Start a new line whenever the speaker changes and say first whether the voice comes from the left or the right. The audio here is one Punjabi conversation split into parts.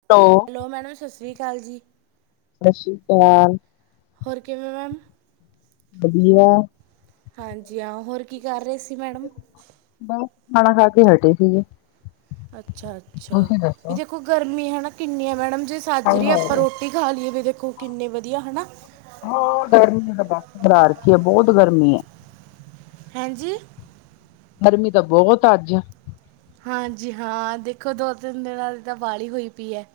left: [unintelligible] ਹੈਲੋ
right: ਹਲੋ ਮੈਡਮ ਸਤਿ ਸ੍ਰੀ ਕਾਲ ਜੀ।
left: ਸਸੀ ਕਾਲ।
right: ਹੋਰ ਕਿਵੇਂ ਮੈਮ?
left: ਵਧੀਆ।
right: ਹਾਂਜੀ ਹਾਂ, ਹੋਰ ਕੀ ਕਰ ਰਹੇ ਸੀ ਮੈਡਮ
left: ਬਸ ਖਾਣਾ ਖਾ ਕੇ ਹਟੇ ਸੀਗੇ।
right: ਅੱਛਾ ਅੱਛਾ,
left: ਤੁਸੀਂ
right: ਵੀ
left: ਦੱਸੋ
right: ਦੇਖੋ ਗਰਮੀ ਹੈ ਨਾ ਕਿੰਨੀ ਹੈ ਮੈਡਮ ਜੇ ਸਾਜਰੀ
left: ਹਾਏ
right: ਰਹੀ ਉੱਪਰ ਉ
left: ਹਾਏ
right: ਰੋਟੀ ਖਾਂ ਲਈਏ ਵੇ ਦੇਖੋ ਕਿੰਨੇ ਵਧੀਆ ਹਨਾ।
left: ਹਾਂ ਗਰਮੀ ਤਾਂ ਬਸ ਕਰਾ ਰੱਖੀ ਹੈ ਬਹੁਤ ਗਰਮੀ ਹੈ।
right: ਹਾਂਜੀ,
left: ਗਰਮੀ ਤਾਂ ਬਹੁਤ ਆ ਅੱਜ
right: ਹਾਂਜੀ ਹਾਂ, ਦੇਖੋ ਦੋ ਤਿੰਨ ਦਿਨਾਂ ਦੀ ਤਾਂ ਵਾਲੀ ਹੋਈ ਪਈ ਹੈ।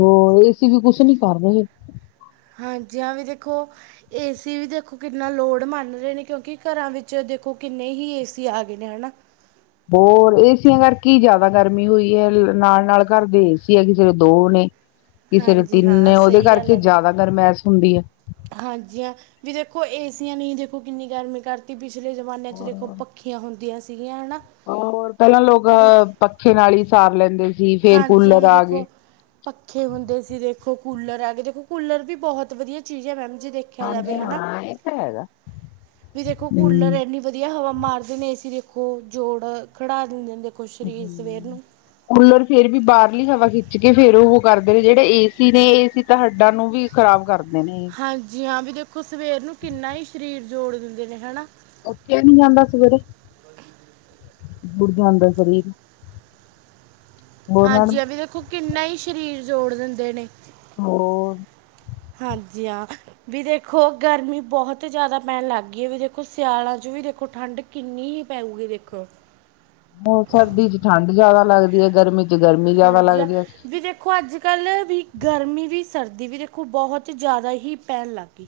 left: ਹੋ ਇਸਏਸੀ ਵੀ ਕੁਛ ਨੀ ਕਰ ਰਹੇ।
right: ਹਾਂਜੀ, ਵੀ ਦੇਖੋ। ਏਸੀ ਵੀ ਦੇਖੋ ਕਿੰਨਾ ਲੋਡ ਮੰਨ ਰਹੇ ਨੇ ਕਿਉਂਕਿ ਘਰਾਂ ਵਿੱਚ ਦੇਖੋ ਕਿੰਨੇ ਹੀ ਏਸੀ ਆ ਗਏ ਨੇ ਹਨਾ।
left: ਹੋਰ ਏਸੀਆਂ ਕਰਕੇ ਜ਼ਿਆਦਾ ਗਰਮੀ ਹੋਈ ਹੈ ਨਾਲ ਨਾਲ ਘਰ ਦੇ ਏਸੀ ਹੈ ਕਿਸੇ ਦੋ ਨੇ
right: [unintelligible]
left: ਕਿਸੇ ਦੇ ਤਿੰਨ
right: ਹਾਂ
left: ਉਹਦੇ
right: ਸਹੀ ਗੱਲ
left: ਕਰਕੇ
right: ਹੈ ਮੈਮ
left: ਜ਼ਿਆਦਾ ਗਰਮੈਸ ਹੁੰਦੀ ਹੈ।
right: ਹਾਂਜੀ ਆਂ ਵੀ ਦੇਖੋ ਏਸੀਆਂ ਨਹੀਂ ਦੇਖੋ ਕਿੰਨੀ ਗਰਮੀ ਕਰਤੀ ਪਿਛਲੇ ਜ਼ਮਾਨਿਆਂ 'ਚ ਦੇਖੋ ਪ ਪਖੀਆਂ ਹੁੰਦੀਆਂ ਸੀਗੀਆਂ ਹਨਾ।
left: ਹੋਰ ਪਹਿਲਾਂ ਲੋਕ
right: ਵੀ
left: ਪੱਖੇ ਨਾਲ ਹੀ ਸਾਰ ਲੈਂਦੇ ਸੀ ਫੇਰ
right: ਹਾਂਜੀ ਹਾਂ
left: ਕੂਲਰ
right: ਵੀ
left: ਆ ਗਏ।
right: ਦੇਖੋ ਪੱਖੇ ਹੁੰਦੇ ਸੀ ਦੇਖੋ ਕੂਲਰ ਹੈ ਗੇ ਦੇਖੋ ਕੂਲਰ ਵੀ ਬਹੁਤ ਵਧੀਆ ਚੀਜ਼ ਹੈ ਮੈਮ ਜੀ। ਦੇਖ ਰਖਿਆ ਜਾਵੇ
left: ਹਾਂਜੀ
right: ਹਨਾ।
left: ਹਾਂ ਇਹ ਤਾਂ ਹੈਗਾ
right: ਵੀ ਦੇਖੋ ਕੂਲਰ
left: ਹਮ
right: ਇੰਨੀ ਵਧੀਆ। ਵਧੀਆ ਹਵਾ ਮਾਰਦੇ ਨੇ। ਏ ਸੀਂ ਦੇਖੋ, ਜੋੜ ਖੜਾ ਦਿੰਦੇ ਨੇ। ਦੇਖੋ ਸਰੀਰ ਸਵੇਰ
left: ਹੂੰ।
right: ਨੂੰ
left: ਕੂਲਰ ਫੇਰ ਵੀ ਬਾਹਰਲੀ ਹਵਾ ਖਿੱਚ ਕੇ ਫੇਰ ਉਹ ਕਰਦੇ ਨੇ। ਜਿਹੜੇ ਏ ਨੇ ਇਹ ਏ ਸੀ ਤਾਂ ਹੱਡਾਂ ਨੂੰ ਵੀ ਖ਼ਰਾਬ ਕਰਦੇ ਨੇ।
right: ਹਾਂਜੀ। ਹਾਂ, ਵੀ ਦੇਖੋ ਸਵੇਰ ਨੂੰ ਕਿੰਨਾ ਹੀ ਸਰੀਰ ਜੋੜ ਦਿੰਦੇ ਨੇ ਹੈਨਾ।
left: ਉੱਠਆ ਨੀ ਜਾਂਦਾ ਸਵੇਰੇ। ਬੁੜ ਜਾਂਦਾ ਸਰੀਰ ਹੋਰ ਮੈਡਮ
right: ਹਾਂਜੀ। ਆ ਵੀ ਦੇਖੋ, ਕਿੰਨਾ ਹੀ ਸਰੀਰ ਜੋੜ ਦਿੰਦੇ ਨੇ।
left: ਹੋ
right: ਹਾਂਜੀ। ਹਾਂ, ਵੀ ਦੇਖੋ, ਗਰਮੀ ਬਹੁਤ ਜ਼ਿਆਦਾ ਪੈਣ ਲੱਗ ਗਈ ਹੈ। ਵੀ ਦੇਖੋ ਸਿਆਲਾਂ ਚ' ਵੀ ਦੇਖੋ ਠੰਡ ਕਿੰਨੀ ਹੀ ਪੈਰੀੂਗੀ ਦੇਖੋ,
left: ਉਹ ਸਰਦੀ ਚ' ਠੰਡ ਜਿਆਦਾ ਲੱਗਦੀ ਹੈ। ਗਰਮੀ ਚ' ਗਰਮੀ ਜਿਆਦਾ
right: ਹਾਂਜੀ ਹਾਂ
left: ਲੱਗਦੀ ਹੈ।
right: ਵੀ ਦੇਖੋ, ਅੱਜ ਕੱਲ੍ਹ ਵੀ ਗਰਮੀ ਵੀ ਸਰਦੀ ਵੀ ਦੇਖੋ ਬਹੁਤ ਜ਼ਿਆਦਾ ਹੀ ਪੈਣ ਲੱਗ ਗਈ।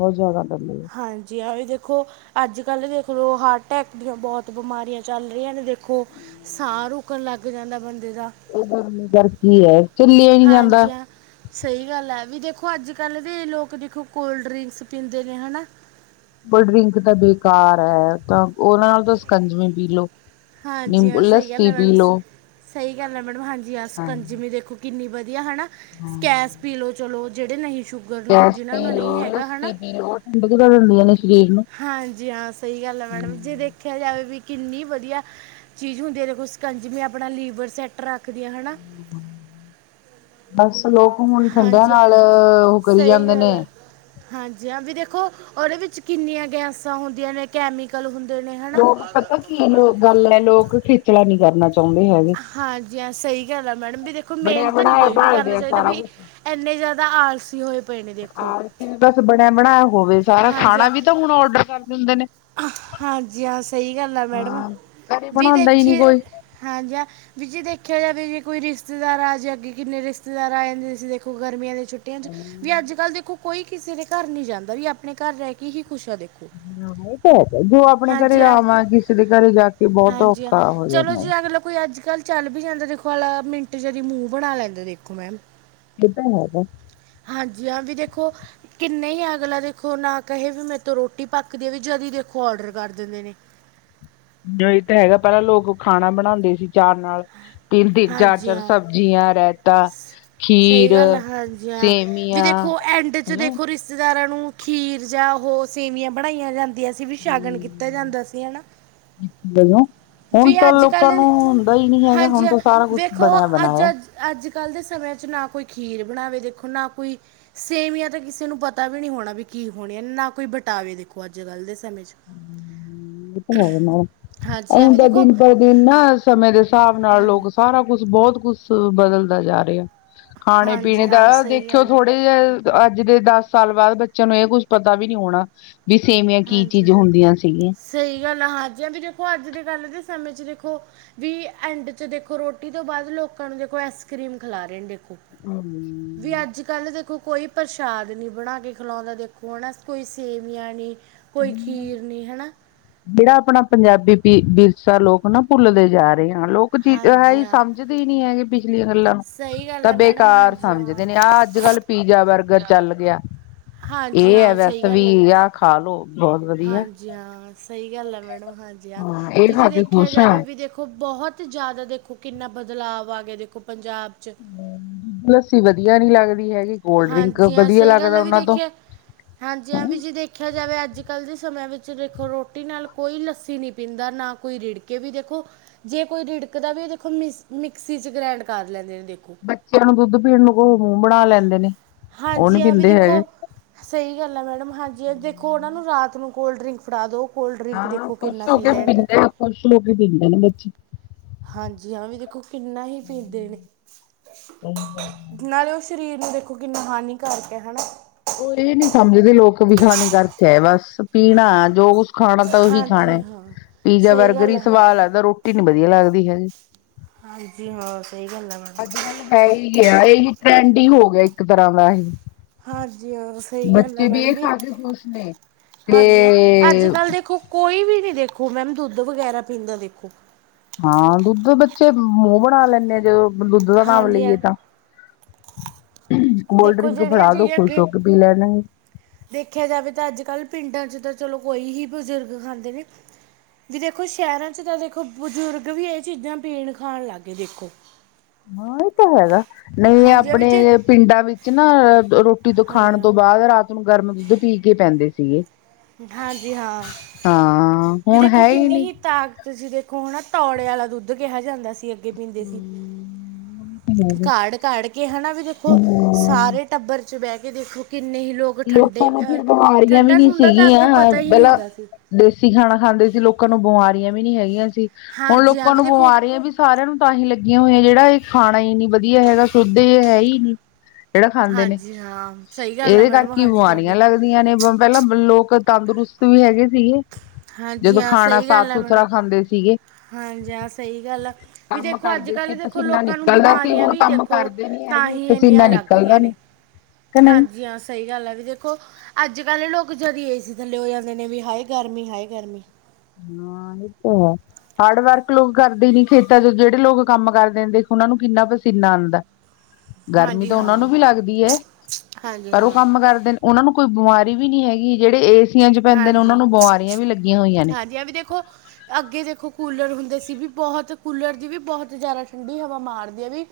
left: ਬਹੁਤ ਜਾਦਾ ਗਰਮੀ।
right: ਹਾਂਜੀ। ਆ ਵੀ ਦੇਖੋ, ਅੱਜ ਕੱਲ੍ਹ ਦੇਖ ਲਓ ਹਾਰਟ ਅਟੈਕ ਦੀਆਂ ਬਹੁਤ ਬਿਮਾਰੀਆਂ ਚੱਲ ਰਹੀਆਂ ਨੇ ਦੇਖੋ। ਸਾਹ ਰੁਕਣ ਲੱਗ ਜਾਂਦਾ ਬੰਦੇ ਦਾ।
left: ਇਹ ਗਰਮੀ ਘਰ ਕੀ ਹੈ। ਚੱਲਿਆ ਨੀ ਜਾਂਦਾ
right: ਹਾਂਜੀ। ਹ ਸਹੀ ਗੱਲ ਹੈ। ਵੀ ਦੇਖੋ ਅੱਜ ਕੱਲ੍ਹ ਦੇ ਲੋਕ ਦੇਖੋ ਕੋਲਡ ਡਰਿੰਕਸ ਪੀਂਦੇ ਨੇ ਹਨਾ।
left: ਬਡਰਿੰਕ ਤਾਂ ਬੇਕਾਰ ਹੈ। ਤਾਂ ਉਹਨਾਂ ਨਾਲ ਤਾਂ ਸਕੰਜਵੇ ਪੀ ਲੋਓ।
right: ਹਾਂਜੀ ਹਾਂ ਸਹੀ ਗੱਲ
left: ਨਿੰਬੂਲੱਸੀ
right: ਹੈ
left: ਪੀ
right: ਮੈਡਮ
left: ਲੋ।
right: ਸਹੀ ਗੱਲ ਹੈ ਮੈਡਮ ਹਾਂਜੀ। ਆ ਸਕੰਜਮੀ ਦੇਖੋ ਕਿੰਨੀ ਵਧੀਆ ਹੈ। ਸਕੈਸ ਪੀ ਲਓ। ਚਲੋ, ਜਿਹੜੇ ਨਹੀਂ ਸ਼ੂ
left: ਗੈਸ ਪੀ ਲੋ, ਲੱਸੀ ਪੀ ਲਓ, ਠੰਡ ਹਦੀ
right: ਹਾਂਜੀ। ਹਾਂ, ਸਹੀ ਗੱਲ ਹੈ ਮੈਡਮ। ਜੇ ਦੇਖ ਦੇਖਿਆ ਜਾਵੇ ਵੀ ਕਿੰਨੀ ਵਧੀਆ ਚੀਜ਼ ਹੁੰਦੀ। ਦੇਖੋ ਸਕੰਜ ਮ ਆਪਣਾ ਲੀਵਰ ਸੈੱਟ ਰੱਖਦੀਆਂ ਹਨ।
left: ਬਸ ਲੋਕ ਹੁਣ ਠੰਡਿਆਂ
right: ਹਾਂਜੀ ਹਾਂ
left: ਨਾਲ ਉਹ ਕਰੀ
right: ਸਹੀ
left: ਜਾਂਦੇ ਨੇ।
right: ਗੱਲ ਆ ਹਾਂਜੀ। ਹਾਂ, ਵੀ ਦੇਖੋ ਉਹਦੇ ਵਿੱਚ ਕਿੰਨੀਆਂ ਗੈਸਾਂ ਹੁੰਦੀਆਂ ਨੇ। ਕੈਮੀਕਲ ਹੁੰਦੇ ਨੇ ਹਨਾ।
left: ਲੋਕ ਪਤਾ ਕੀ ਲੋ ਗੱਲ ਹੈ। ਲੋਕ ਖਿਚਲਾ ਨੀ ਕਰਨਾ ਚਾਹੁੰਦੇ ਹੈਗੇ।
right: ਹਾਂਜੀ। ਹਾਂ, ਸਹੀ ਗੱਲ ਆ ਮੈਡਮ। ਵੀ ਦੇਖੋ ਮਿਹਨਤ ਨਹੀਂ ਕੋਈ ਵੀ ਕਰਨਾ ਚਾਹੀਦਾ ਵੀ। ਇੰਨੇ ਜ਼ਿਆਦਾ ਆਲਸੀ ਹੋਏ ਪਏ ਨੇ ਦੇਖੋ।
left: ਆਲਸੀ ਬਸ ਬਣਿਆ- ਬਣਾਇਆ ਹੋਵੇ ਸਾਰਾ।
right: ਹਾਂਜੀ
left: ਖਾਣਾ ਵੀ ਤਾਂ
right: ਹਾਂ
left: ਹੁਣ ਔਡਰ ਕਰ ਲ ਹੁੰਦੇ ਨੇ।
right: ਹਾਂਜੀ। ਹਾਂ, ਸਹੀ ਗੱਲ ਆ ਮੈਡਮ।
left: ਹਾਂ। ਘਰੇ
right: ਵੀ
left: ਬਣਾਉਂਦਾ ਹੀ
right: ਦੇਖੀ
left: ਨੀ ਕੋਈ।
right: ਹਾਂਜੀ। ਹ ਵੀ ਜੇ ਦੇਖਿਆ ਜਾਵੇ ਜੇ ਕੋ ਰਿਸ਼ਤੇਦਾਰ ਆ ਜੇ ਅੱਗੇ ਕਿੰਨੇ ਰਿਸ਼ਤੇਦਾਰ ਆ ਜਾਂਦੇ ਤੁਸੀਂ ਦੇਖੋ ਗਰਮੀਆਂ ਦੀਆਂ ਛੱਟੀਆਂ। ਵੀ ਅੱਜ ਕੱਲ ਦੇਖੋ ਕੋਈ ਕਿਸੇ ਦੇ ਘਰ ਨ ਜਾਂਦਾ। ਵੀ ਆਪਣੇ ਘਰ ਰਹਿ ਕੇ ਹੀ ਖੁਸ਼ ਆ ਦੇਖੋ।
left: ਹਾਂ [unintelligible] ਜੋ ਆਪਣੇ ਘਰੇ
right: ਹਾਂਜੀ ਹਾਂ
left: ਰਾਮਵਾਂ ਕਿਸੇ ਦੇ ਘਰੇ ਜਾ ਕੇ ਬਹੁਤ
right: ਹਾਂਜੀ ਹਾਂ
left: ਔਖਾ ਹੋ
right: ਚਲੋ
left: ਜਾਂਦਾ ਹੈ।
right: ਜੀ ਅਗਲਾ ਕੋਈ ਅੱਜ ਕੱਲ੍ਹ ਚੱਲ ਵੀ ਜਾਂਦਾ ਦੇਖੋ ਆ। ਮਿੰਟ ਜਾਰੀ ਮੂੰਹ ਬਣਾ ਲੈਂਦਾ ਦੇਖੋ ਮੈਂਮ।
left: ਕਿਏਦਾਂ ਹੈਗਾ।
right: ਹਾਂਜੀ। ਹਾਂ, ਵੀ ਦੇਖੋ ਕਿੰਨੇ ਹੀ ਅਗਲਾ ਦੇਖੋ ਨਾ ਕਹੇ ਵੀ ਮੇਰੇ ਤੋਂ ਰੋਟੀ ਪੱਕਦੀ ਵੀ। ਜਦੀ ਦੇਖੋ ਔਡਰ ਕਰ ਦਿੰਦੇ ਨੇ।
left: ਜੋ ਇਹ ਤਾਂ ਹੈਗਾ। ਪਹਿਲਾਂ ਲੋਕ ਖਾਣਾ ਬਣਾਉਂਦੇ ਸੀ। ਚਾਹ ਨਾਲ ਤਿੰਨ- ਤਿੰਨ, ਚਾਰ-
right: ਹਾਂਜੀ
left: ਚਾਰ
right: ਹਾਂ
left: ਸਬਜ਼ੀਆਂ, ਰਾਇਤਾ
right: ਸਹੀ
left: ਖੀਰ
right: ਗੱਲ ਹਾਂਜੀ। ਹਾਂ, ਵੀ
left: ਸੇਮੀਆਂ
right: ਦੇਖੋ ਐਂਡ 'ਚ
left: ਹਨਾ
right: ਦੇਖੋ ਰਿਸ਼ਤੇਦਾਰਾਂ ਨੂੰ ਖੀਰ ਜਾਂ ਉਹ ਸੇਵੀਆਂ ਬਣਾਈਆਂ ਜਾਂਦੀਆਂ ਸੀ। ਵੀ
left: ਹੂੰ,
right: ਸ਼ਾਗਨ ਕੀਤਾ ਜਾਂਦਾ ਸੀ ਹੈ ਨਾ।
left: ਹੁਣ ਤਾਂ
right: ਅੱਜ
left: ਲੋਕਾਂ
right: ਕੱਲ੍ਹ
left: ਨੂੰ ਹੁੰਦਾ ਹੀ ਨਹੀਂ ਹੈਗਾ।
right: ਹਾਂਜੀ
left: ਹੁਣ
right: ਹਾਂ
left: ਤਾਂ ਸਾਰਾ ਕੁਛ
right: ਵੇਖੋ
left: ਬਣਿਆ-
right: ਅੱਜ
left: ਬਣਾਇਆ।
right: ਅੱਜ- ਅੱਜ ਕੱਲ੍ਹ ਦੇ ਸਮੇ 'ਚ ਨਾ ਕੋਈ ਖੀਰ ਬਣਾਵੇ ਦੇਖੋ ਨਾ ਕੋਈ ਸੇਵਿਆ ਤਾਂ ਕਿਸੇ ਨੂੰ ਪਤਾ ਵੀ ਨਹੀਂ ਹੋਣਾ ਵੀ ਕੀ ਹੋਣੇ ਆ ਨਾ ਕੋਈ ਬਟਾਵੇ ਦੇਖੋ ਅੱਜ ਕੱਲ੍ਹ ਦੇ ਸਮੇਂ 'ਚ। ਹਾਂਜੀ ਹਾਂ
left: ਹੁਣ
right: ਵੀ
left: ਤਾਂ
right: ਦੇਖੋ
left: ਦਿਨ ਪਰ ਦਿਨ ਨਾ [inaudible] ਸਮੇਂ ਦੇ ਸਾਬ ਨਾਲ
right: ਹਾਂਜੀ
left: ਲੋਕ ਸਾਰਾ ਕੁਛ ਬਹੁਤ ਕੁਛ ਬਦਲਦਾ ਜਾ ਰੇਯਾ। ਖਾਣੇ
right: ਹਾਂਜੀ
left: ਪੀਣੇ
right: ਹਾਂ
left: ਦਾ
right: ਸਹੀ
left: ਦੇਖਿਓ
right: ਗੱਲ ਹੈ
left: ਥੋੜੇ ਅ ਅੱਜ ਦੇ ਦਸ ਸਾਲ ਬਾਦ ਬੱਚਿਆਂ ਨੂੰ ਇਹ ਕੁੱਝ ਪਤਾ ਵੀ ਨੀ ਹੋਣਾ ਵੀ ਸੇਮਿਆ ਕੀ ਚੀਜ ਹੁੰਦੀਆਂ ਸੀਗੀਆਂ।
right: ਸਈ ਗੱਲ ਆ ਹਾਂਜੀ ਵੀ ਦੇਖੋ ਅੱਜ ਦੇ ਕੱਲ੍ਹ ਦੇ ਸਮੇਂ 'ਚ ਦੇਖੋ ਵੀ ਐਂਡ ਚ ਦੇਖੋ ਰੋਟੀ ਤੋਂ ਬਾਦ ਲੋਕਾਂ ਨੂੰ ਦੇਖੋ ਐਸਕ੍ਰੀਮ ਖਲਾ ਰਹੇ ਨੇ ਦੇਖੋ।
left: ਹਮ
right: ਵੀ ਅੱਜ ਕੱਲ ਦੇਖੋ ਕੋਈ ਪ੍ਰਸ਼ਾਦ ਨੀ ਬਣਾ ਕੇ ਖਲੋਨਦਾ ਦੇਖੋ ਹਨ ਕੋਈ ਸੇਵੀਆਂ ਨੀ ਕੋਈ ਖੀਰ ਨੀ ਹੈ ਨਾ?
left: ਜਿਹੜਾ ਆਪਣਾ ਪੰਜਾਬੀ ਪੀ ਵਿਰਸਾ ਲੋਕ ਨਾ ਭੁੱਲਦੇ ਜਾ ਰਹੇ ਹਨ ਲੋਕ ਚੀ ਹੈ
right: ਹਾਂਜੀ
left: ਹੀ
right: ਹਾਂ
left: ਸਮ ਛੱਡ ਦੇ ਹੀ ਨੀ ਹੈਗੇ ਪਿਛਲੀਆਂ ਗੱਲਾਂ ਨੂੰ
right: ਸਹੀ ਗੱਲ
left: ਤਾਂ
right: ਹੈ ਮੈਡਮ
left: ਬੇਕਾਰ
right: ਹਾਂਜੀ ਹਾਂ
left: ਸਮਝਦੇ ਨੇ ਆਹ ਅੱਜ ਕੱਲ੍ਹ ਪੀਜ਼ਾ ਬਰਗਰ ਚੱਲ ਗੇਆ।
right: ਹਾਂਜੀ
left: ਏ ਹੈ
right: ਹਾਂ
left: ਵੈਸ
right: ਸਹੀ
left: ਵੀ
right: ਗੱਲ ਹੈ
left: ਆ ਖਾਲੋੋ।
right: ਹਾਂਜੀ ਹਾਂ ਸਹੀ ਗੱਲ ਆ ਮੈਡਮ ਹਾਂਜੀ ਹਾਂ
left: ਇਹ
right: ਵੀ ਜੀ
left: ਖਾ ਕੇ
right: ਦੇਖਿਆ
left: ਖੁਸ਼ ਆ
right: ਜਾਵੇ ਵੀ ਦੇਖੋ ਬੌਹੋਤ ਤੇ ਜ਼ਿਆਦਾ ਦੇਖੋ ਕਿੰਨਾ ਬਦਲਾਵ ਆ ਗਿਆ ਦੇਖੋ ਪੰਜਾਬ ਚ
left: ਲੱਸੀ ਵਧੀਆ ਨੀ ਲੱਗਦੀ ਹੈਗੀ ਕੋਲਡਰਿੰਕ
right: ਹਾਂਜੀ ਹਾਂ
left: ਵਧੀਆ
right: ਸਹੀ ਗੱਲ
left: ਲੱਗਦਾ
right: ਹੈ ਵੀ
left: ਉਹਨਾਂ ਤੋਂ।
right: ਦੇਖਿਆ ਹਾਂਜੀ ਹਾਂ ਵੀ ਜੀ ਦੇਖਿਆ ਜਾਵੇ ਅੱਜ ਕੱਲ੍ਹ ਦੇ ਸਮੇਂ ਵਿੱਚ ਦੇਖੋ ਰੋਟੀ ਨਾਲ ਕੋਈ ਲੱਸੀ ਨਈ ਪੀਂਦਾ ਨਾ ਕੋਈ ਰੀੜਕੇ ਵੀ ਦੇਖੋ ਜੇ ਕੋਈ ਰਿੜਕਦਾ ਵੀ ਦੇਖੋ ਮਿਸ ਮਿਕਸੀ ਚ ਗ੍ਰੈਂਡ ਕਰ ਲੈਂਦੇ ਨੇ ਦੇਖੋ।
left: ਬੱਚਿਆਂ ਨੂੰ ਦੁੱਧ ਪੀਣ ਨੂੰ ਕਹੋ ਮੂੰਹ ਬਣਾ ਲੈਂਦੇ ਨੇ। ਉਹ ਨੀ
right: ਹਾਂਜੀ ਹਾਂ ਵੀ
left: ਪੀਂਦੇ
right: ਦੇਖੋ
left: ਹੈਗੇ
right: ਸਹੀ ਗੱਲ ਹੈ ਮੈਡਮ ਹਾਂਜੀ ਦੇਖੋ ਉਹਨਾਂ ਨੂੰ ਰਾਤ ਨੂੰ ਕੋਲਡਰਿੰਕ ਫੜਾ ਦੋ
left: ਹਾਂ ਖੁਸ਼ ਹੋ ਕੇ ਪੀਂਦੇ ਖੁਸ਼ ਹੋ ਕੇ ਪੀਂਦੇ ਨੇ ਬੱਚ। [inaudible]
right: ਹਾਂਜੀ ਹਾਂ ਵੀ ਦੇਖੋ ਕਿੰਨਾ ਹੀ ਪੀਂਦੇ ਨੇ
left: ਸਹੀ ਗੱਲ
right: ਨਾਲੇ ਉਹ ਸ਼ਰੀਰ ਨੂੰ ਦੇਖੋ ਕਿੰਨਾ ਹਾਨੀਕਾਰਕ ਹੈ ਨਾ?
left: ਉਹ ਇਹ ਨੀ ਸਮਝਦੇ ਲੋਕ ਵੀ ਸਾਨੂੰ ਖੜਆ ਆ ਬਸ ਪੀਣਾ ਜੋ ਕੁਛ ਖਾਣਾ ਤਾਂ ਉਹੀ ਖਾਣਾ
right: ਹਾਂਜੀ
left: ਏ
right: ਹਾਂ
left: ਪੀਜ਼ਾ
right: ਸਹੀ
left: ਬਰਗਰ
right: ਗੱਲ
left: ਹੀ
right: ਆ ਹਾਂ
left: ਸਵਾਦ ਲੱਗਦਾ ਰੋਟੀ ਨੀ ਬਧੀਆ ਲੱਗਦੀ ਹੈਗੀ।
right: ਹਾਂਜੀ ਹਾਂ ਸਹੀ ਗੱਲ ਏ।
left: ਅੱਜ ਕੱਲ ਹੈ ਹੀ ਏਹੀ ਟਰੈਂਡ ਹੀ ਹੋ ਗਿਆ ਇੱਕ ਤਰ੍ਹਾਂ ਦਾ ਏ।
right: ਹਾਂਜੀ ਹਾਂ ਸਹੀ ਗੱਲ ਐ ਮੈਡਮ ਵੀ
left: ਕੇ ਖੁਸ਼ ਨੇ ਤੇ
right: ਹਾਂਜੀ ਹਾਂ ਅੱਜ ਕੱਲ੍ਹ ਦੇਖੋ ਕੋਈ ਵੀ ਨੀ ਦੇਖੋ ਮੈਮ ਦੁੱਧ ਵਗੈਰਾ ਪੀਂਦਾ ਦੇਖੋ
left: ਹਾਂ ਦੁੱਧ ਬੱਚੇ ਮੂੰਹ ਬਣਾ ਲੈਂਦੇ ਨੇ ਜੇ ਓਹ ਦੁੱਧ ਦਾ ਨਾਮ
right: ਹਾਂਜੀ ਹਾਂ
left: ਲਈਏ ਤਾਂ।
right: ਦੇਖੋ
left: ਕੋਲਡਰਿੰਕ
right: ਜਿਹੜੀਆਂ
left: ਫੜਾ ਦੋ
right: ਚੀਜ਼ਾਂ
left: ਖੁਸ਼
right: ਅੱਗੇ
left: ਹੋ ਕੇ ਪੀ ਲੈਣਗੇ।
right: ਦੇਖਿਆ ਜਾਵੇ ਤਾਂ ਅੱਜ ਕੱਲ੍ਹ ਪਿੰਡਾਂ ਚ ਤਾਂ ਚਲੋ ਕੋਈ ਹੀ ਬਜ਼ੁਰਗ ਖਾਂਦੇ ਨੇ ਵੀ ਦੇਖੋ ਸ਼ਹਿਰਾਂ ਚ ਤਾਂ ਦੇਖੋ ਬੁਜ਼ੁਰਗ ਵੀ ਇਹ ਚੀਜ਼ਾਂ ਪੀਣ ਖਾਣ ਲੱਗ ਗਏ ਦੇਖੋ। [unintelligible] [inaudible]
left: ਹਾ ਇਹ ਤਾਂ ਹੈਗਾ ਨਈ
right: ਹਾਂਜੀ ਆ ਵੀ ਜੇ
left: ਆਪਣੇ ਪਿੰਡਾਂ ਵਿੱਚ ਨਾ ਰੋ ਟੀ ਤੋਂ
right: ਹਾਂਜੀ
left: ਖਾਣ
right: ਹਾਂ
left: ਤੋਂ ਬਾਅਦ ਰਾਤ ਨੂੰ ਗਰਮ ਦੁੱਧ ਪੀ ਕੇ ਪੈਂਦੇ ਸੀਗੇ।
right: ਹਾਂਜੀ ਹਾਂ
left: ਹਾਂ
right: ਵੀ
left: ਹੁਣ
right: ਦੇਖੋ
left: ਹੈ
right: ਕਿੰਨੀ
left: ਨਹੀਂ
right: ਹੀ ਤਾਕ ਤੁਸੀਂ ਦੇਖੋ ਹੋਣਾ ਤੌੜੇ ਆਲੇ ਦੁੱਧ ਕਿਹਾ ਜਾਂਦਾ ਸੀ। ਪੀਂਦੇ ਸੀ
left: ਹਮ
right: ਘਾੜ -ਘਾੜ ਕੇ ਹੈਨਾ ਵੀ ਦੇਖੋ
left: ਹਮ।
right: ਸਾਰੇ ਟੱਬਰ ਚ ਬਹਿ ਕੇ ਦੇਖੋ ਕਿੰਨੇ ਹੀ ਲੋਕ ਠੰਡੇ
left: ਲੋਕਾਂ ਨੂੰ
right: ਅ,
left: ਫਿਰ ਬਿਮਾਰੀਆਂ ਵੀ
right: ਠੰਡਾ
left: ਨਹੀਂ
right: ਠੁੰਡਾ ਤਾਂ ਅੱਗੇ
left: ਸੀਗੀਆਂ
right: ਪਤਾ ਹੀ ਨਹੀਂ
left: ਬਲਾ
right: ਹੁੰਦਾ ਸੀ
left: ਦੇਸੀ ਖਾਣਾ ਖਾਂਦੇ ਸੀ ਲੋਕਾਂ ਨੂੰ ਬਮਾਰੀਆਂ ਵੀ ਨਹੀਂ ਹੈਗੀਆਂ ਸੀ ਹੁਣ
right: ਹਾਂਜੀ ਹਾਂ
left: ਲੋਕਾਂ
right: ਵੀ
left: ਨੂੰ
right: ਦੇਖੋ
left: ਬਮਾਰੀਆਂ ਵੀ ਸਾਰਿਆਂ ਨੂੰ ਤਾਂ ਹੀ ਲੱਗੀਆਂ ਹੋਈਆਂ ਜਿਹੜਾ ਇਹ ਖਾਣਾ ਹੀ ਨੀ ਵਧੀਆ ਹੈਗਾ ਸ਼ੁੱਧ ਐ ਹੀ ਨਹੀਂ
right: ਹਾਂਜੀ ਹਾਂ ਸਹੀ ਗੱਲ ਆ
left: ਇਹਦੇ
right: ਮੈਡਮ
left: ਕਰਕੇ ਹੀ
right: ਹਾਂਜੀ
left: ਬਿਮਾਰੀਆਂ
right: ਤੁਹਾਡੀ
left: ਲੱਗਦੀਆਂ ਨੇ [inaudible] ਪਹਿਲਾਂ ਲੋਕ ਤੰਦਰੁਸਤ ਵੀ ਹੈਗੇ ਸੀਗੇ।
right: ਹਾਂਜੀ
left: ਜਦੋਂ,
right: ਹਾਂ
left: ਖਾਣਾ
right: ਸਹੀ ਗੱਲ ਹੈ ਮੈਡਮ
left: ਸਾਫ-ਸੁਥਰਾ ਖਾਂਦੇ ਸੀਗੇ।
right: ਹਾਂਜੀ, ਹਾਂ, ਸਹੀ ਗੱਲ ਆ। ਵੀ
left: ਕੰਮ
right: ਦੇਖੋ,
left: ਕਰਦੇ
right: ਅੱਜ-ਕੱਲ
left: ਸੀ
right: ਦੇਖੋ
left: ਪਸੀਨਾ
right: ਲੋਕਾਂ ਨੂੰ
left: ਨਿਕਲਦਾ ਸੀ
right: ਬਿਮਾਰੀਆਂ
left: ਹੁਣ
right: ਵੀ
left: ਕੰਮ
right: ਦੇਖ
left: ਕਰਦੇ ਨੀ ਹੈਗੇ, ਪਸੀਨਾ ਨਿਕਲਦਾ ਨਹੀ, ਕਿ ਨਹੀਂ।
right: ਹਾਂਜੀ ਹਾਂ, ਸਹੀ ਗੱਲ ਹੈ, ਵੀ ਦੇਖੋ ਅੱਜ-ਕੱਲ ਲੋਕ ਜਦੀ ਏਸੀ ਥੱਲੇ ਹੋ ਜਾਂਦੇ ਨੇ, ਵੀ ਹਾਏ ਗਰਮੀ! ਹਾਏ ਗਰਮੀ! [unintelligible]
left: ਸੁੱਤਾ ਵਾ। ਹਾਰਡ ਵਰਕ ਲੋਕ ਕਰਦੇ ਨੀ ਖੇਤਾਂ'ਚ ਜਿਹੜੇ ਲੋਕ ਕੰਮ ਕਰ ਦਿੰਦੇ, ਉਹਨਾ ਨੂੰ ਕਿੰਨਾ ਪਸੀਨਾ ਆਂਦਾ।
right: [unintelligible]
left: ਗਰਮੀ ਤਾਂ ਉਹਨਾਂ ਨੂੰ
right: ਹਾਂ
left: ਵੀ ਲੱਗਦੀ ਏ,
right: ਹਾਂਜੀ
left: ਪਰ ਉਹ
right: ਹਾਂ
left: ਕੰਮ ਕਰਦੇ ਨੇ। ਉਹਨਾਂ ਨੂੰ ਕੋਈ ਬਿਮਾਰੀ ਵੀ ਨਹੀਂ ਹੈਗੀ, ਜਿਹੜੇ ਏਸੀਆਂ'ਚ ਪੈਂਦੇ ਨੇ, ਉਹਨਾਂ
right: ਹਾਂਜੀ
left: ਨੂੰ ਬਿਮਾਰੀਆਂ ਵੀ ਲੱਗੀਆਂ ਹੋਈਆਂ ਨੇ।
right: ਹਾਂਜੀ, ਆ ਵੀ ਦੇਖੋ ਅੱਗੇ ਦੇਖੋ ਕੂਲਰ ਹੁੰਦੇ ਸੀ, ਵੀ ਬਹੁਤ ਕੂਲਰ ਦੀ ਵੀ ਬਹੁਤ ਜ਼ਿਆਦਾ ਠੰਡੀ ਹਵਾ ਮਾਰਦੇ ਆ ਵੀ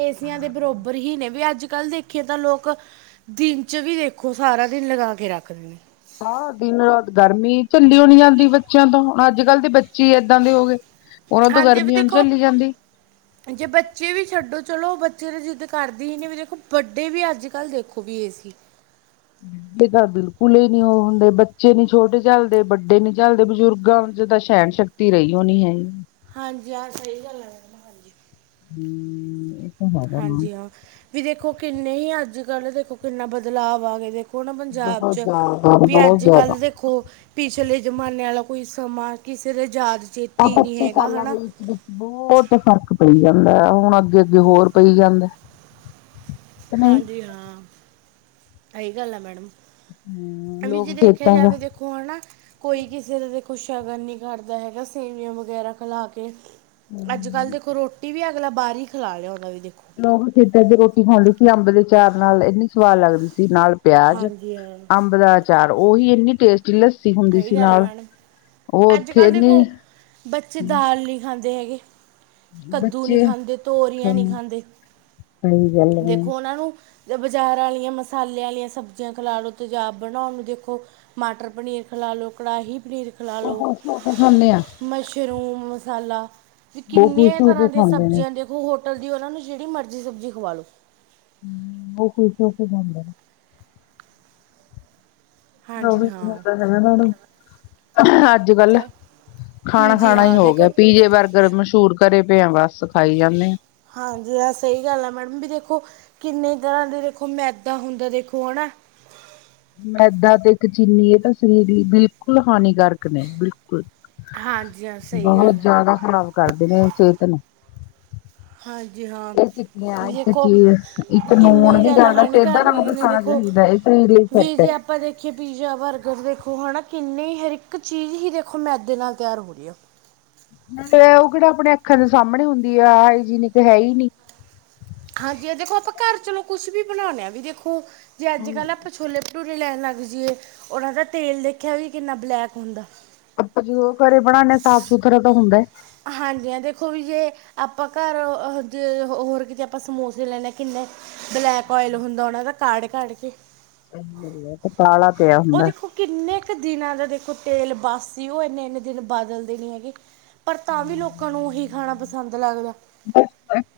right: ਏਸੀਆਂ ਦੇ ਬਰੋਬਰ ਹੀ ਨੇ, ਵੀ ਅੱਜ ਕੱਲ-ਦੇਖ ਪੱਖੇ ਤਾਂ ਲੋਕ, ਦਿਨ'ਚ ਵੀ ਦੇਖੋ ਸਾਰਾ ਦਿਨ ਲਗਾਕੇ ਰੱਖਦੇ ਨੇ।
left: ਸਾਰਾ ਦਿਨ-ਰਾਤ ਗਰਮੀ ਝੱਲੀਓ ਨੀ ਜਾਂਦੀ ਬੱਚਿਆਂ ਤੋਂ, ਹੁਣ ਅੱਜ-ਕੱਲ ਦੇ ਬੱਚੇ ਏਦਾਂ ਦੇ ਹੋ ਗਏ। ਉਹਨਾਂ ਤੋਂ
right: ਹਾਂਜੀ, ਏਵੀ
left: ਗਰਮੀ ਹੁਣ
right: ਦੇਖੋ
left: ਝੱਲੀ ਜਾਂਦੀ
right: ਜੇ ਬੱਚੇ ਵੀ ਛੱਡੋ ਚਲੋ, ਉਹ ਬੱਚੇ ਤਾਂ ਜਿੱਦ ਕਰਦੇ ਹੀ ਨਹੀਂ ਵੀ ਦੇਖੋ, ਵੱਡੇ ਵੀ ਅੱਜ-ਕੱਲ ਦੇਖੋ ਵੀ ਏਸੀ।
left: ਤਾਂ ਬਿਲਕੁਲ ਹੀ ਨੀ ਉਹ ਹੁੰਦੇ, ਬੱਚੇ ਨੀ ਛੋਟੇ ਝੱਲਦੇ, ਵੱਡੇ ਨੀ ਝੱਲਦੇ, ਬਜ਼ੁਰਗਾਂ ਤਾਂ ਸਹਿਣ ਸ਼ਕਤੀ ਰਹੀਓ ਨਹੀਂ ਹੈਗੀ।
right: ਹਾਂਜੀ-ਹਾਂ, ਸਹੀ ਗੱਲ ਐ।
left: ਹੂੰਹੂੰ
right: ਹਾਂਜੀ-ਹਾਂ ਵੀ ਦੇਖੋ, ਕਿੰਨੇ ਹੀ ਅੱਜ-ਕੱਲ ਦੇਖੋ, ਕਿੰਨਾ ਬਦਲਾਵ ਆ ਗਏ ਦੇ ਹੁਣ
left: ਬਹੁਤ
right: ਪੰਜਾਬ'ਚ,
left: ਜ਼ਿਆਦਾ
right: ਵੀ
left: ਬਹੁਤ ਜ਼ਿਆਦਾ
right: ਅੱਜ-ਕੱਲ ਦੇ ਖੋ, ਪਿਛਲੇ ਜਮਾਨੇ ਵਾਲਾ ਕੋਈ ਸਮਾਂ ਕਿਸੇ ਦਾ ਯਾਦ,
left: ਆ
right: ਚੇਤੇ ਹੀ ਨਹੀਂ‌
left: ਪੱਚੀ
right: ਹੈਗਾ
left: ਸਾਲਾਂ
right: ਹਣਾ।
left: ਦੇ ਵਿੱਚ ਵਿੱਚ ਬਹੁਤ, ਫ਼ਰਕ ਪਈ ਜਾਂਦਾ। ਹੁਣ ਅੱਗੇ-ਅੱਗੇ ਹੋਰ ਪਈ ਜਾਂਦਾ। ਕਿ ਨਹੀਂ
right: ਹਾਂਜੀ-ਹਾਂ, ਇਹੀ ਗੱਲ ਆ ਮੈਡਮ।
left: ਹਮ
right: ਐਂ ਵੀ ਜੇ
left: ਲੋਕ
right: ਦੇਖਿਆ
left: ਖੇਤਾਂ ਦਾ
right: ਜਾਵੇ ਕੌਣਾ? ਕੋਈ ਕਿਸੇ ਦਾ ਦੇਖੋ, ਸ਼ਗਨ ਨਹੀਂ ਕਰਦਾ ਹੈਗਾ, ਸੇਵੀਆਂ ਵਗੈਰਾ ਖਲਾਕੇ। ਅੱਜ-ਕੱਲ ਦੇਖੋ, ਰੋਟੀ ਵੀ ਅਗਲਾ ਬਾਹਰ ਹੀ ਖਲਾ ਲਿਆਂਦਾ ਵੀ ਦੇਖੋ।
left: ਲੋਕ ਖੇਦਾਂ ਦੀ ਰੋਟੀ ਖਾਂਦੇ ਸੀ, ਅੰਬ ਦੇ ਅਚਾਰ ਨਾਲ ਇੰਨੀ ਸਵਾਦ ਲੱਗਦੀ ਸੀ, ਨਾਲ ਪਿਆਜ,
right: ਹਾਂਜੀ ਹਾਂ
left: ਅੰਬ ਦਾ ਅਚਾਰ ਉਹੀ ਇੰਨੀ ਟੇਸਟੀ ਹੁੰਦੀ
right: ਸਹੀ
left: ਸੀ
right: ਗੱਲ ਆ,
left: ਨਾਲ
right: ਮੈਡਮ।
left: ਉਹ ਉੱਥੇ
right: ਅੱਜ-ਕੱਲ
left: ਇੰਨੀ
right: ਦੇਖੋ, ਬੱਚੇ ਦਾਲ ਨਹੀਂ ਖਾਂਦੇ ਹੈਗੇ। ਕੱਦੂ ਨੀ
left: ਬੱਚੇ
right: ਖਾਂਦੇ, ਤੋਰੀਆਂ ਨੀ
left: ਸਹੀ
right: ਖਾਂਦੇ,
left: ਗੱਲ
right: ਦੇਖੋ ਉਹਨਾਂ ਨੂੰ ਬਜ਼ਾਰ ਆਲੀਆਂ, ਮਸਾਲੇ ਵਾਲੀਆਂ ਸਬਜ਼ੀਆਂ ਖਲਾ ਲਓ ਤਜ਼ਾਬ ਬਣਾਉਣ ਨੂੰ, ਦੇਖੋ, ਮਾਟਰ ਪਨੀਰ ਖਲਾਲੋ, ਕੜਾਹੀ ਪਨੀਰ
left: ਉਹ
right: ਖਲਾਲੋ,
left: ਖੁਸ਼ ਹੋ ਕੇ ਖਾਂਦੇ ਆ
right: ਮਸ਼ਰੂਮ ਮਸਾਲਾ ਵੀ
left: ਉਹ
right: ਕਿੰਨੀਆਂ
left: ਖੁਸ਼ ਹੋ ਕੇ
right: ਤਰ੍ਹਾਂ ਦੀਆਂ
left: ਖਾਂਦੇ ਨੇ
right: ਸਬਜ਼ੀਆਂ ਦੇਖੋ, ਹੋਟਲ ਦੀ ਉਹਨਾਂ ਨੂੰ ਜਿਹੜੀ ਮਰਜ਼ੀ ਸਬਜ਼ੀ ਖਵਾ ਲਉ।
left: ਉਹ, ਖੁਸ਼ ਹੋਕੇ ਜਾਂਦਾ। ਓ
right: ਹਾਂਜੀ
left: ਹੀ
right: ਹਾਂ
left: [unintelligible] ਨੂੰ ਅੱਜ-ਕੱਲ
right: ਤੇ-
left: ਖਾਣਾ,
right: ਹਮ, ਜੀ
left: ਖਾਣਾ ਹੀ
right: ਹਾਂ
left: ਹੋਗਿਆ।
right: ਦੇਖੋ
left: ਪੀਜੇ, ਬਰਗਰ ਮਸ਼ਹੂਰ ਕਰੇ ਪਏ ਆਂ, ਬਸ ਖਾਈ ਜਾਂਨੇ ਆਂ।
right: ਹਾਂਜੀ, ਹਾਂ ਸਹੀ ਗੱਲ ਆ ਮੈਡਮ ਵੀ ਦੇਖੋ, ਕਿੰਨੇ ਤਰ੍ਹਾਂ ਦੇ ਦੇਖੋ ਮੈਦਾ ਹੁੰਦਾ, ਦੇਖੋ ਹਣਾ
left: ਮੈਦਾ ਤੇ ਇੱਕ ਚੀਨੀ ਇਹ ਤਾਂ ਸਰੀਰ ਲਈ, ਬਿਲਕੁਲ ਹਾਨੀਕਾਰਕ ਨੇ, ਬਿਲਕੁਲ।
right: ਹਾਂਜੀ ਹਾਂ ਸਹੀ
left: ਬਹੁਤ
right: ਗੱਲ ਹੈ
left: ਜ਼ਿਆਦਾ ਖ਼ਰਾਬ ਕਰਦੇ ਨੇ, ਸਿਹਤ ਨੂੰ।
right: ਹਾਂਜੀ ਹਾਂ
left: ਇਹ ਟਿੱਕੀਆਂ,
right: ਵੀ
left: ਇੱਕ
right: ਦੇਖੋ
left: ਚੀਜ਼, ਇੱਕ ਨੂਣ
right: ਕਿੰਨੀ
left: ਵੀ
right: ਜ਼ਿਆਦਾ
left: ਕਰਦਾ ਸੇਧਾਂ
right: ਹਾਨੀਕਾਰਕ
left: ਨਮਕ
right: ਨੇ
left: ਖਾਣਾ
right: ਦੇਖੋ
left: ਚਾਹੀਦਾ ਇਸ ਸਰੀਰ ਈਚ
right: ਵੀ
left: ਘੱਟ ਏ।
right: ਜੇ ਆਪਾਂ ਦੇਖੀਏ, ਪੀਜ਼ਾ, ਬਰਗਰ ਵੇਖੋ ਹਣਾ, ਕਿੰਨੀ ਹਰ ਇੱਕ ਚੀਜ਼ ਹੀ ਦੇਖੋ, ਮੈਦੇ ਨਾਲ ਤਿਆਰ ਹੋ ਰਹੀ ਆ।
left: ਤੇ, ਉਹ ਕਿਹੜਾ ਆਪਣੇ ਅੱਖਾਂ ਦੇ ਸਾਹਮਣੇ ਹੁੰਦੀ ਆ, ਹਾਇਜੀਨਿਕ ਹੈਹੀ ਨੀ।
right: ਹਾਂਜੀ, ਇਹ ਦੇਖੋ ਆਪਾਂ ਘਰ ਚਲੋ ਕੁੱਛ ਵੀ ਬਣਾਉਂਨੇ ਆ ਵੀ ਦੇਖੋ, ਜੇ ਅੱਜ-ਕੱਲ ਆਪਾਂ ਛੋਲੇ ਭਟੁਰੇ ਲੈਣ ਲੱਗ ਜੀਏ, ਉਹਨਾਂ ਦਾ ਤੇਲ ਦੇਖਿਆ ਵੀ ਕਿੰਨਾ ਬਲੈਕ ਹੁੰਦਾ।
left: ਆਪਾਂ ਜਦੋਂ ਘਰੇ ਬਣਾਉਦੇ ਹਾਂ, ਸਾਫ਼ ਸੁਥਰਾ ਤਾਂ ਹੁੰਦਾ।
right: ਹਾਂਜੀ ਐ ਦੇਖੋ ਵੀ ਜੇ ਆਪਾਂ ਘਰ ਜੇ ਹੋਰ ਕਿਤੇ ਆਪਾਂ ਸਮੋਸੇ ਲੈਣੇ ਹਾਂ, ਕਿੰਨੇ ਬਲੈਕ ਓਇਲ ਹੁੰਦਾ ਉਹਨਾਂ ਦਾ, ਕਾੜ ਕਾੜ ਕੇ।
left: ਤੇ ਕਾਲਾ ਪਿਆ
right: ਉਹ
left: ਹੁੰਦਾ
right: ਦੇਖੋ ਕਿੰਨੇ ਕੁ ਦਿਨਾਂ ਦਾ ਦੇਖੋ ਤੇਲ ਬਾਸੀ ਉਹ, ਇੰਨੇ ਇੰਨੇ ਦਿਨ ਬਦਲਦੇ ਨੀ ਹੈਗੇ। ਪਰ ਤਾਂ ਵੀ ਲੋਕਾਂ ਨੂੰ, ਉਹੀ ਖਾਣਾ ਪਸੰਦ ਲੱਗਦਾ।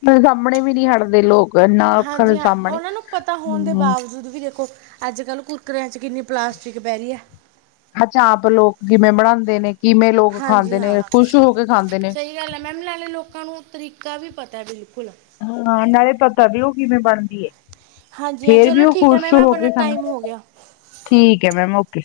left: ਸਾਹਮਣੇ ਵੀ ਨਹੀਂ ਹਟਦੇ ਲੋਕ ਨਾ ਅੱਖਾਂ
right: ਹਾਂਜੀ
left: ਦੇ
right: ਹਾਂ,
left: ਸਾਹਮਣੇ
right: ਉਹਨਾਂ ਨੂੰ ਪਤਾ ਹੋਣ ਦੇ
left: ਹੂੰ
right: ਬਾਵਜੂਦ ਵੀ ਦੇਖੋ। ਅੱਜ ਕੱਲ ਕੁੱਕਰਿਆਂ 'ਚ ਕਿੰਨੀ ਪਲਾਸਟਿਕ ਪੈ ਰੀ ਐ।
left: ਅਹ ਚਾਪ ਲੋਕ ਕਿਵੇਂ ਬਣਾਉਂਦੇ ਨੇ, ਕਿਵੇਂ ਲੋਕ ਖਾਂਦੇ ਨੇ, ਖੁਸ਼ ਹੋ ਕੇ ਖਾਂਦੇ ਨੇ,
right: ਹਲ ਹੈ, ਮੈਮ ਲੈਣੇ, ਲੋਕਾਂ ਨੂੰ ਤਰੀਕਾ ਵੀ ਪਤਾ ਹੈ ਬਿਲਕੁਲ
left: ਹਾਂ ਨਾਲੇ ਪਤਾ ਵੀ, ਉਹ ਕਿਵੇਂ ਬਣਦੀ ਹੈ
right: ਹਾਂਜੀ ਹਾਂ
left: ਫੇਰ ਵੀ
right: ਚਲੋ
left: ਉਹ,
right: ਠੀਕ ਹੈ
left: ਖੁਸ਼
right: ਮੈਮ
left: ਹੋ
right: ਆਪਣਾ
left: ਕੇ ਖਾਣਾ
right: ਟਾਈਮ ਹੋ ਗਿਆ।
left: ਠੀਕ ਹੈ ਮੈਮ ਓਕੇ